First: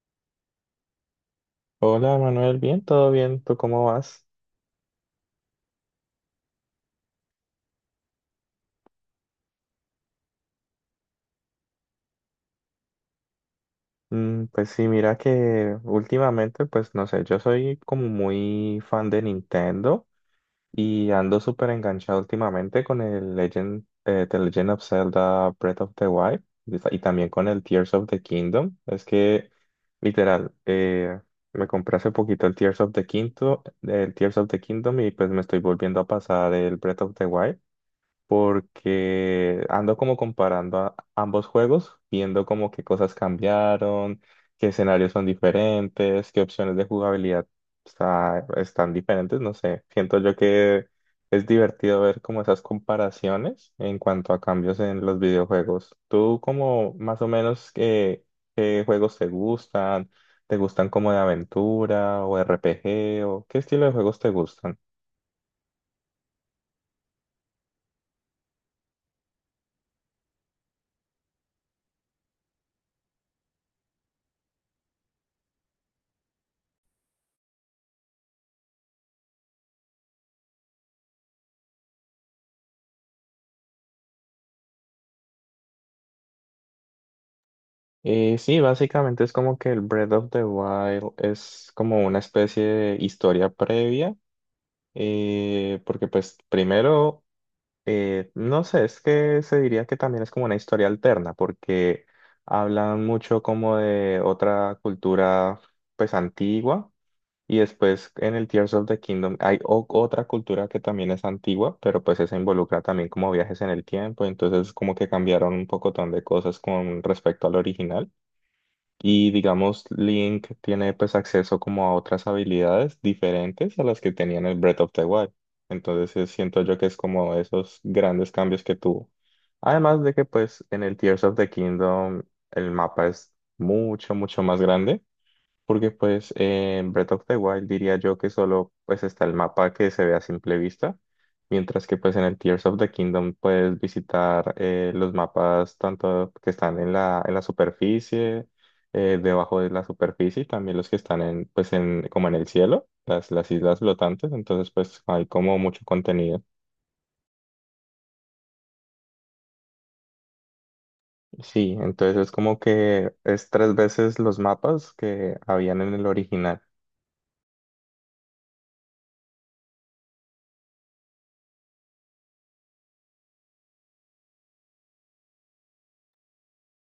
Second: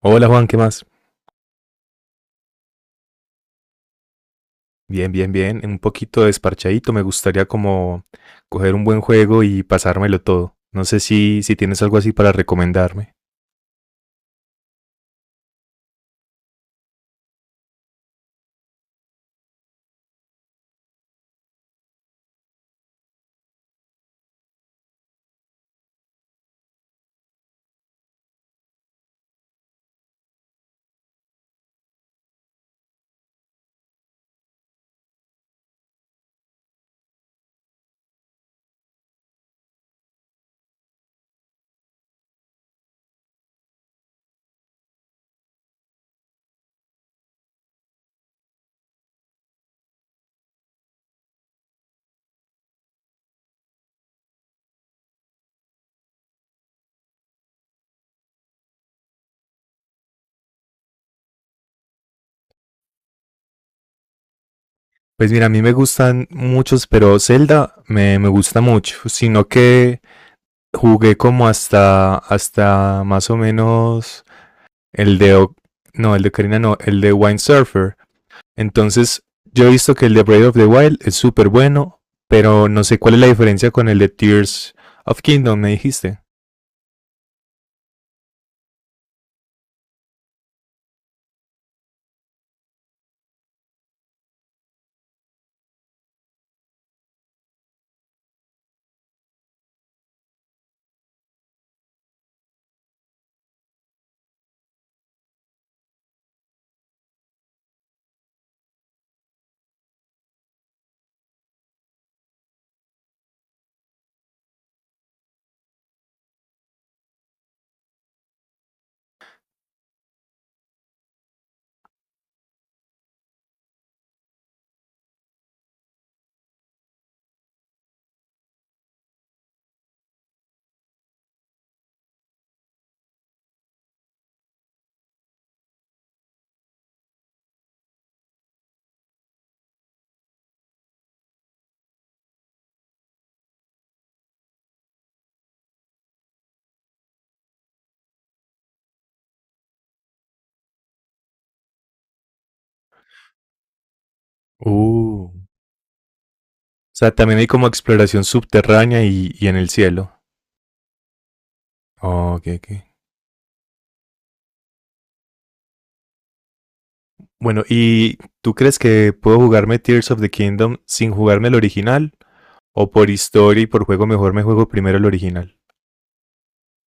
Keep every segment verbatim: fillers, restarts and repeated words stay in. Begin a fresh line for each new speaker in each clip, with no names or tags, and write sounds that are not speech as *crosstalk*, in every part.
Hola Juan, ¿qué más?
Hola Manuel, bien, todo bien, ¿tú cómo vas?
Bien, bien, bien. Un poquito desparchadito. Me gustaría como coger un buen juego y pasármelo todo. No sé si, si tienes algo así para recomendarme.
Mm, pues sí, mira que últimamente, pues no sé, yo soy como muy fan de Nintendo y ando súper enganchado últimamente con el Legend, eh, The Legend of Zelda Breath of the Wild y ta- y también con el Tears of the Kingdom. Es que, literal, eh, me compré hace poquito el Tears of the Kingdom, el Tears of the Kingdom y pues me estoy volviendo a pasar el Breath of the Wild, porque ando como comparando a- ambos juegos, viendo como qué cosas cambiaron, qué escenarios son diferentes, qué opciones de jugabilidad está- están diferentes, no sé. Siento yo que es divertido ver como esas comparaciones en cuanto a cambios en los videojuegos. ¿Tú como más o menos qué, qué juegos te gustan? ¿Te gustan como de aventura o R P G o qué estilo de juegos te gustan?
Pues mira, a mí me gustan muchos, pero Zelda me, me gusta mucho. Sino que jugué como hasta, hasta más o menos el de... O- No, el de Karina no, el de Wind Surfer. Entonces, yo he visto que el de Breath of the Wild es súper bueno, pero no sé cuál es la diferencia con el de Tears of Kingdom, me dijiste.
Y sí, básicamente es como que el Breath of the Wild es como una especie de historia previa, eh, porque pues primero, eh, no sé, es que se diría que también es como una historia alterna, porque hablan mucho como de otra cultura pues antigua, y después en el Tears of the Kingdom hay o- otra cultura que también es antigua, pero pues esa involucra también como viajes en el tiempo, entonces como que cambiaron un pocotón de cosas con respecto al original. Y digamos, Link tiene pues acceso como a otras habilidades diferentes a las que tenía en el Breath of the Wild. Entonces eh, siento yo que es como esos grandes cambios que tuvo. Además de que pues en el Tears of the Kingdom el mapa es mucho, mucho más grande. Porque pues en Breath of the Wild diría yo que solo pues está el mapa que se ve a simple vista, mientras que pues en el Tears of the Kingdom puedes visitar eh, los mapas tanto que están en la, en la superficie, eh, debajo de la superficie y también los que están en pues en como en el cielo, las, las islas flotantes, entonces pues hay
Uh, o
como mucho contenido.
sea, también hay como exploración subterránea y, y en el cielo.
Sí, entonces es
Oh, ok,
como
ok.
que es tres veces los mapas que habían en el original.
Bueno, ¿y tú crees que puedo jugarme Tears of the Kingdom sin jugarme el original? ¿O por historia y por juego mejor me juego primero el original?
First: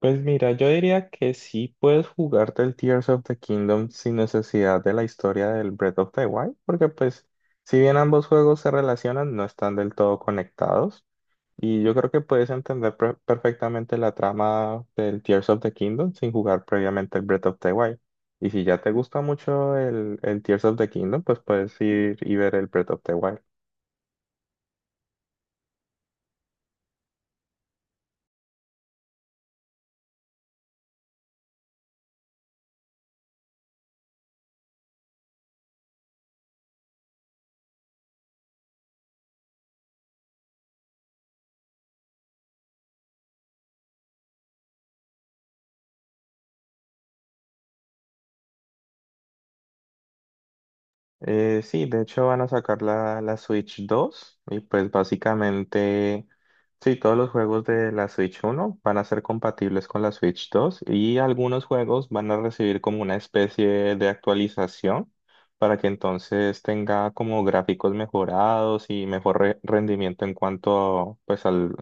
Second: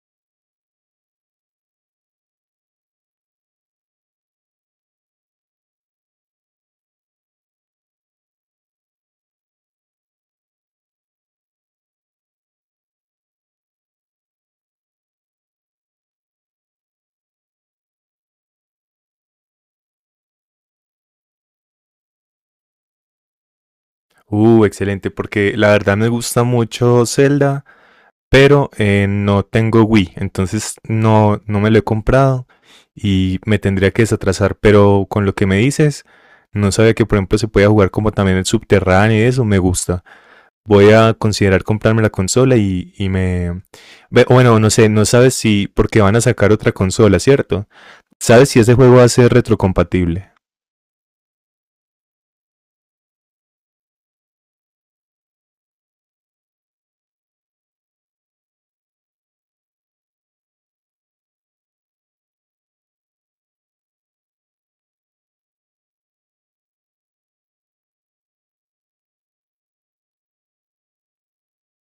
Pues mira, yo diría que sí puedes jugarte el Tears of the Kingdom sin necesidad de la historia del Breath of the Wild, porque pues si bien ambos juegos se relacionan, no están del todo conectados. Y yo creo que puedes entender per- perfectamente la trama del Tears of the Kingdom sin jugar previamente el Breath of the Wild. Y si ya te gusta mucho el, el Tears of the Kingdom, pues puedes ir y ver el Breath of the Wild.
Uh, excelente, porque la verdad me gusta mucho Zelda, pero eh, no tengo Wii, entonces no, no me lo he comprado y me tendría que desatrasar, pero con lo que me dices, no sabía que por ejemplo se podía jugar como también el subterráneo y eso me gusta. Voy a considerar comprarme la consola y, y me... Ve- Bueno, no sé, no sabes si... Porque van a sacar otra consola, ¿cierto? ¿Sabes si ese juego va a ser retrocompatible?
Eh, sí, de hecho van a sacar la, la Switch dos y pues básicamente, sí, todos los juegos de la Switch uno van a ser compatibles con la Switch dos y algunos juegos van a recibir como una especie de actualización para que entonces tenga como gráficos mejorados y mejor re- rendimiento en cuanto pues al,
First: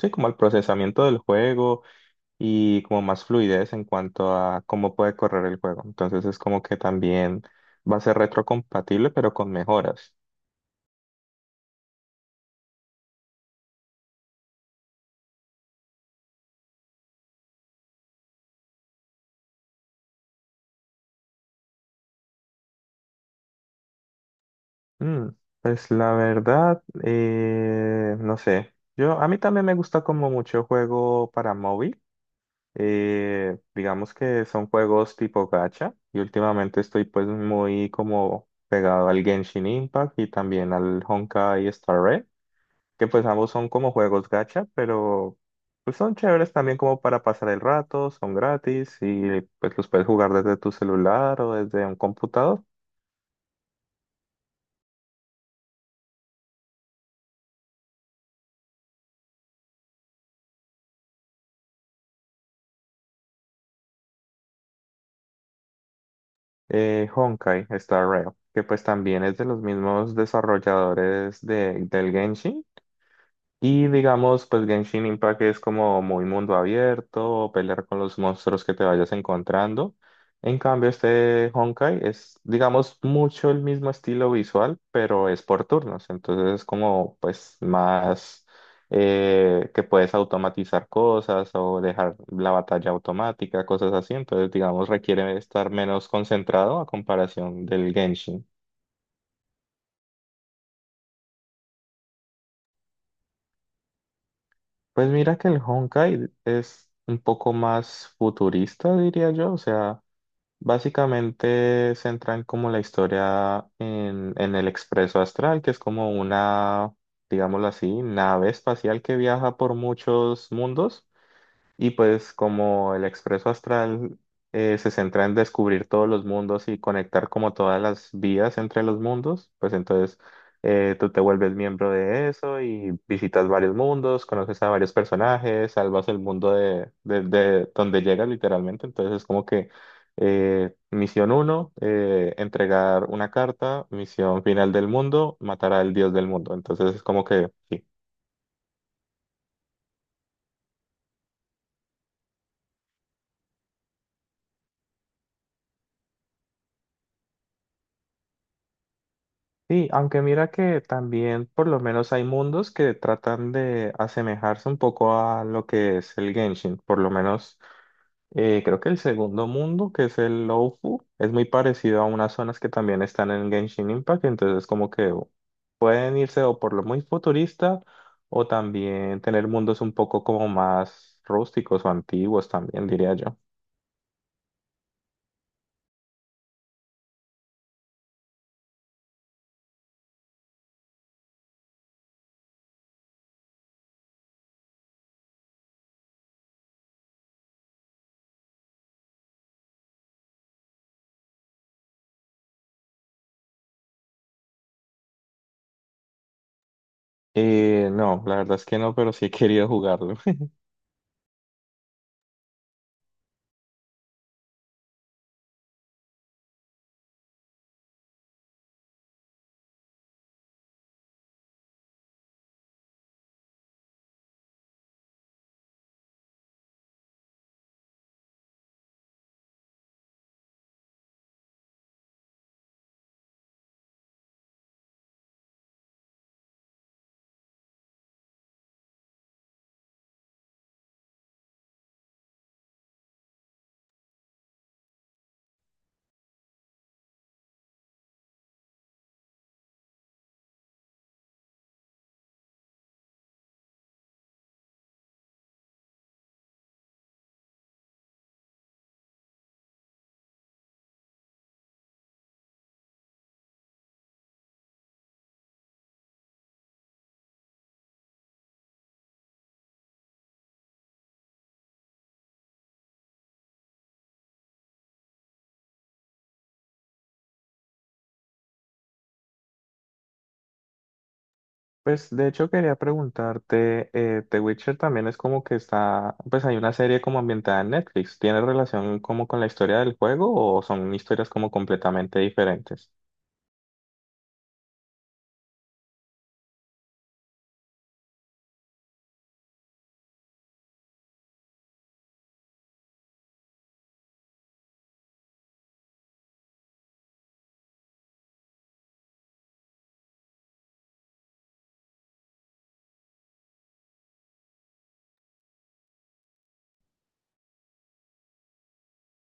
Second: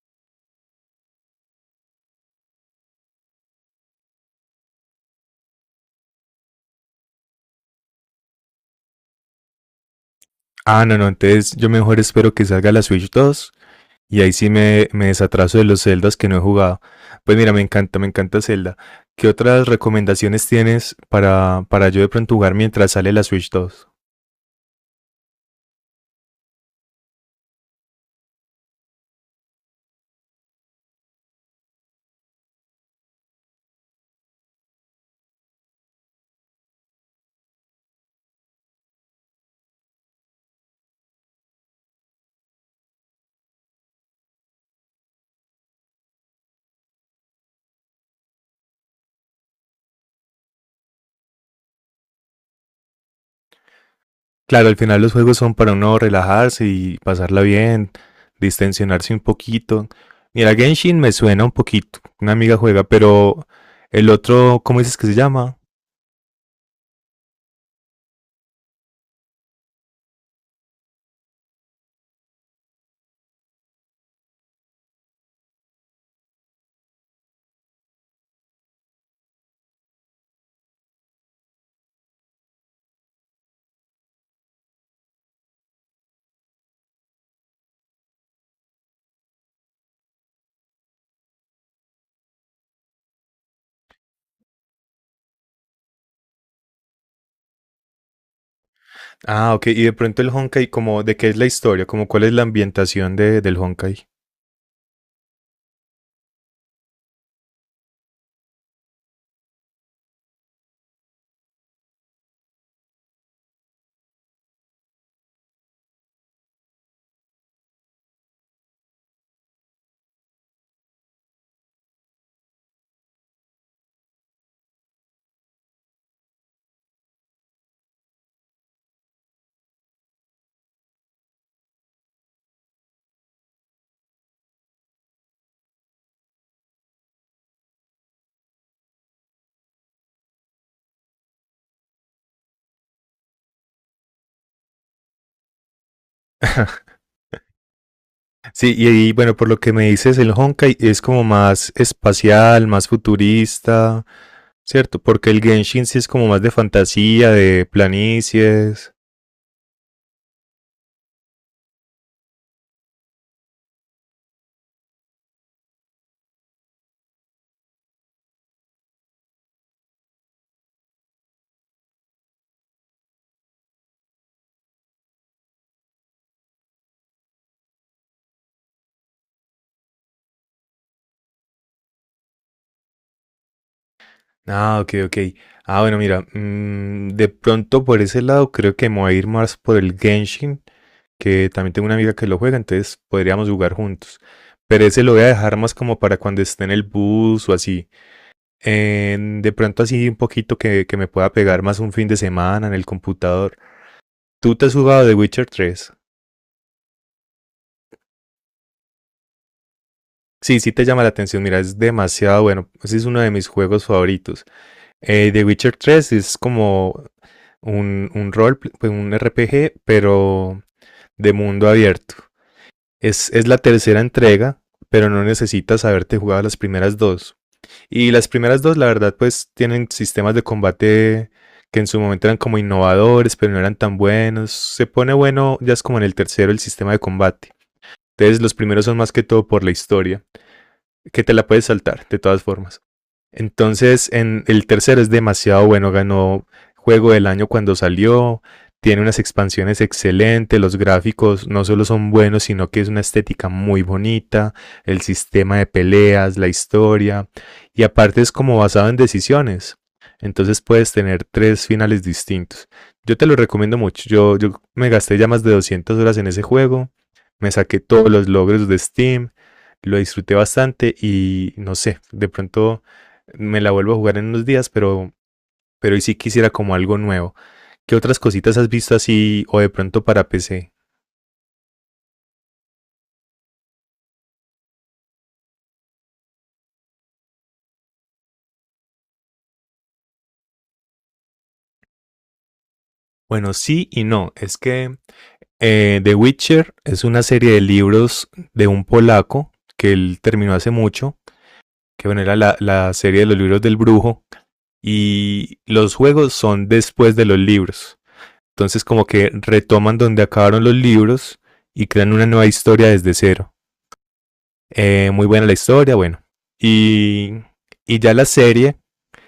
sí, como al procesamiento del juego y como más fluidez en cuanto a cómo puede correr el juego. Entonces es como que también va a ser retrocompatible, pero con mejoras.
Ah, no, no, entonces yo mejor espero que salga la Switch dos y ahí sí me, me desatraso de los Zeldas que no he jugado. Pues mira, me encanta, me encanta Zelda. ¿Qué otras recomendaciones tienes para, para yo de pronto jugar mientras sale la Switch dos?
Mm, pues la verdad, eh, no sé. Yo, a mí también me gusta como mucho juego para móvil. Eh, digamos que son juegos tipo gacha y últimamente estoy pues muy como pegado al Genshin Impact y también al Honkai Star Rail, que pues ambos son como juegos gacha, pero pues son chéveres también como para pasar el rato, son gratis y pues los puedes jugar desde tu celular o desde un computador.
Claro, al final los juegos son para uno relajarse y pasarla bien, distensionarse un poquito. Mira, Genshin me suena un poquito, una amiga juega, pero el otro, ¿cómo dices que se llama?
Eh, Honkai Star Rail, que pues también es de los mismos desarrolladores de, del Genshin. Y digamos, pues Genshin Impact es como muy mundo abierto, pelear con los monstruos que te vayas encontrando. En cambio, este Honkai es, digamos, mucho el mismo estilo visual, pero es por turnos. Entonces es como, pues, más eh, que puedes automatizar cosas o dejar la batalla automática, cosas así. Entonces, digamos, requiere estar menos concentrado a comparación del Genshin.
Ah, ok, y de pronto el Honkai, como de qué es la historia, como cuál es la ambientación de, del Honkai.
Pues mira que el Honkai es un poco más futurista, diría yo. O sea, básicamente centran como la historia en, en el Expreso Astral, que es como una, digámoslo así, nave espacial que viaja por muchos mundos. Y pues como el expreso astral eh, se centra en descubrir todos los mundos y conectar como todas las vías entre los mundos, pues entonces eh, tú te vuelves miembro de eso y visitas varios mundos, conoces a varios personajes, salvas el mundo de, de- de donde llegas literalmente. Entonces es como que eh, misión uno, entregar una carta, misión final del mundo, matar al dios del mundo. Entonces
*laughs*
es como que... sí.
Sí, y, ahí, bueno, por lo que me dices, el Honkai es como más espacial, más futurista, ¿cierto? Porque el Genshin sí es como más de fantasía, de planicies.
Sí, aunque mira que también por lo menos hay mundos que tratan de asemejarse un poco a lo que es el Genshin. Por lo menos eh, creo que el segundo mundo, que es el Lowfu, es muy parecido a unas zonas que también están en Genshin Impact. Entonces como que pueden irse o por lo muy futurista o también tener mundos un poco como más rústicos o antiguos también, diría yo.
Ah, ok, ok. Ah, bueno, mira, mm, de pronto por ese lado creo que me voy a ir más por el Genshin, que también tengo una amiga que lo juega, entonces podríamos jugar juntos. Pero ese lo voy a dejar más como para cuando esté en el bus o así. En- de pronto así un poquito que, que me pueda pegar más un fin de semana en el computador. ¿Tú te has jugado The Witcher tres?
Eh, no, la verdad es que no, pero sí he querido jugarlo.
Sí, sí te llama la atención, mira, es demasiado bueno. Ese es uno de mis juegos favoritos. Eh, The Witcher tres es como un, un rol, pues un R P G, pero de mundo abierto. Es, es la tercera entrega, pero no necesitas haberte jugado las primeras dos. Y las primeras dos, la verdad, pues tienen sistemas de combate que en su momento eran como innovadores, pero no eran tan buenos. Se pone bueno, ya es como en el tercero el sistema de combate. Entonces los primeros son más que todo por la historia, que te la puedes saltar de todas formas. Entonces, en el tercero es demasiado bueno, ganó juego del año cuando salió, tiene unas expansiones excelentes, los gráficos no solo son buenos, sino que es una estética muy bonita, el sistema de peleas, la historia, y aparte es como basado en decisiones. Entonces puedes tener tres finales distintos. Yo te lo recomiendo mucho. Yo, yo me gasté ya más de doscientas horas en ese juego. Me saqué todos los logros de Steam. Lo disfruté bastante y no sé, de pronto me la vuelvo a jugar en unos días, pero, pero hoy sí quisiera como algo nuevo. ¿Qué otras cositas has visto así o de pronto para P C?
Pues de hecho quería preguntarte, eh, The Witcher también es como que está, pues hay una serie como ambientada en Netflix. ¿Tiene relación como con la historia del juego o son historias como completamente diferentes?
Bueno, sí y no. Es que eh, The Witcher es una serie de libros de un polaco que él terminó hace mucho, que bueno, era la, la serie de los libros del brujo, y los juegos son después de los libros. Entonces como que retoman donde acabaron los libros y crean una nueva historia desde cero. Eh, muy buena la historia, bueno. Y, y ya la serie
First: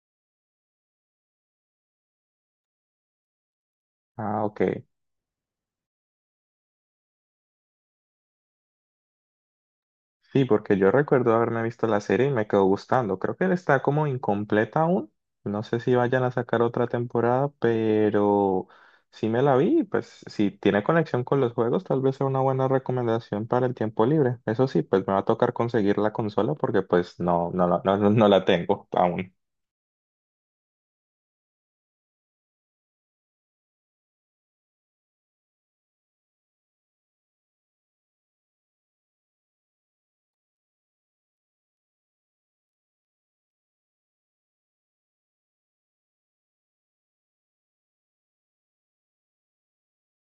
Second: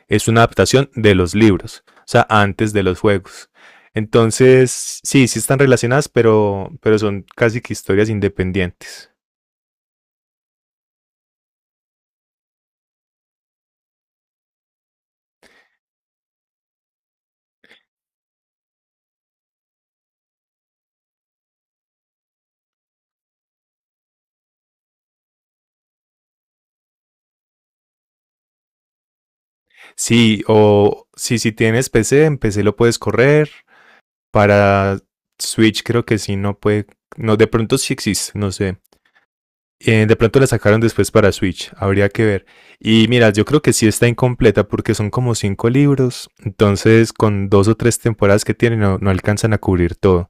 es una adaptación de los libros, o sea, antes de los juegos.
Ah, ok.
Entonces, sí, sí están relacionadas, pero, pero son casi que historias independientes.
Sí, porque yo recuerdo haberme visto la serie y me quedó gustando. Creo que está como incompleta aún. No sé si vayan a sacar otra temporada, pero sí me la vi. Pues si tiene conexión con los juegos, tal vez sea una buena recomendación para el tiempo libre. Eso sí, pues me va a tocar conseguir la consola porque pues no, no, la- no, no la tengo aún.
Sí, o si, si tienes P C, en P C lo puedes correr. Para Switch creo que sí, no puede. No, de pronto sí existe, no sé. Eh, de pronto la sacaron después para Switch, habría que ver. Y mira, yo creo que sí está incompleta porque son como cinco libros, entonces con dos o tres temporadas que tienen no, no alcanzan a cubrir todo.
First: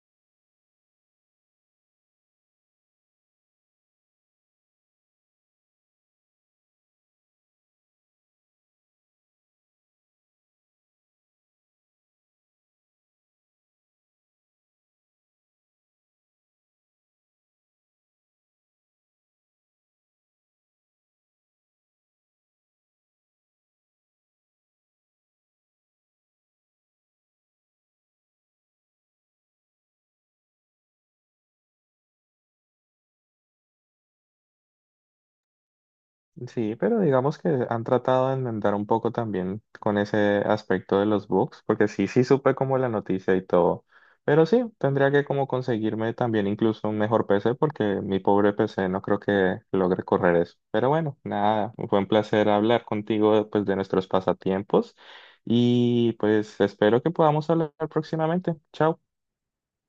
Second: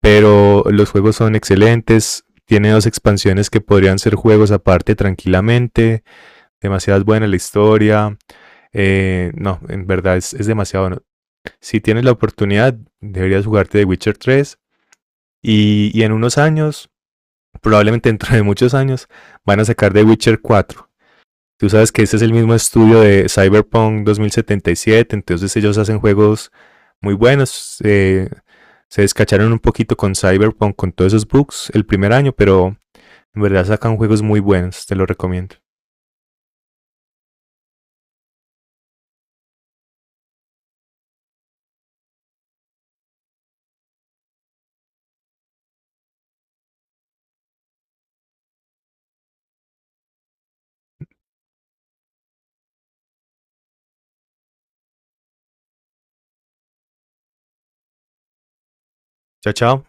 Pero los juegos son excelentes, tiene dos expansiones que podrían ser juegos aparte tranquilamente, demasiado buena la historia, eh, no, en verdad es, es demasiado bueno. Si tienes la oportunidad, deberías jugarte The Witcher tres y, y en unos años, probablemente dentro de muchos años, van a sacar The Witcher cuatro. Tú sabes que este es el mismo estudio de Cyberpunk dos mil setenta y siete, entonces ellos hacen juegos muy buenos. Eh, se descacharon un poquito con Cyberpunk, con todos esos bugs el primer año, pero en verdad sacan juegos muy buenos, te lo recomiendo.
Sí, pero digamos que han tratado de enmendar un poco también con ese aspecto de los bugs, porque sí, sí supe como la noticia y todo, pero sí, tendría que como conseguirme también incluso un mejor P C, porque mi pobre P C no creo que logre correr eso. Pero bueno, nada, fue un placer hablar contigo pues de nuestros pasatiempos y pues espero que podamos hablar próximamente. Chao.
Chao, chao.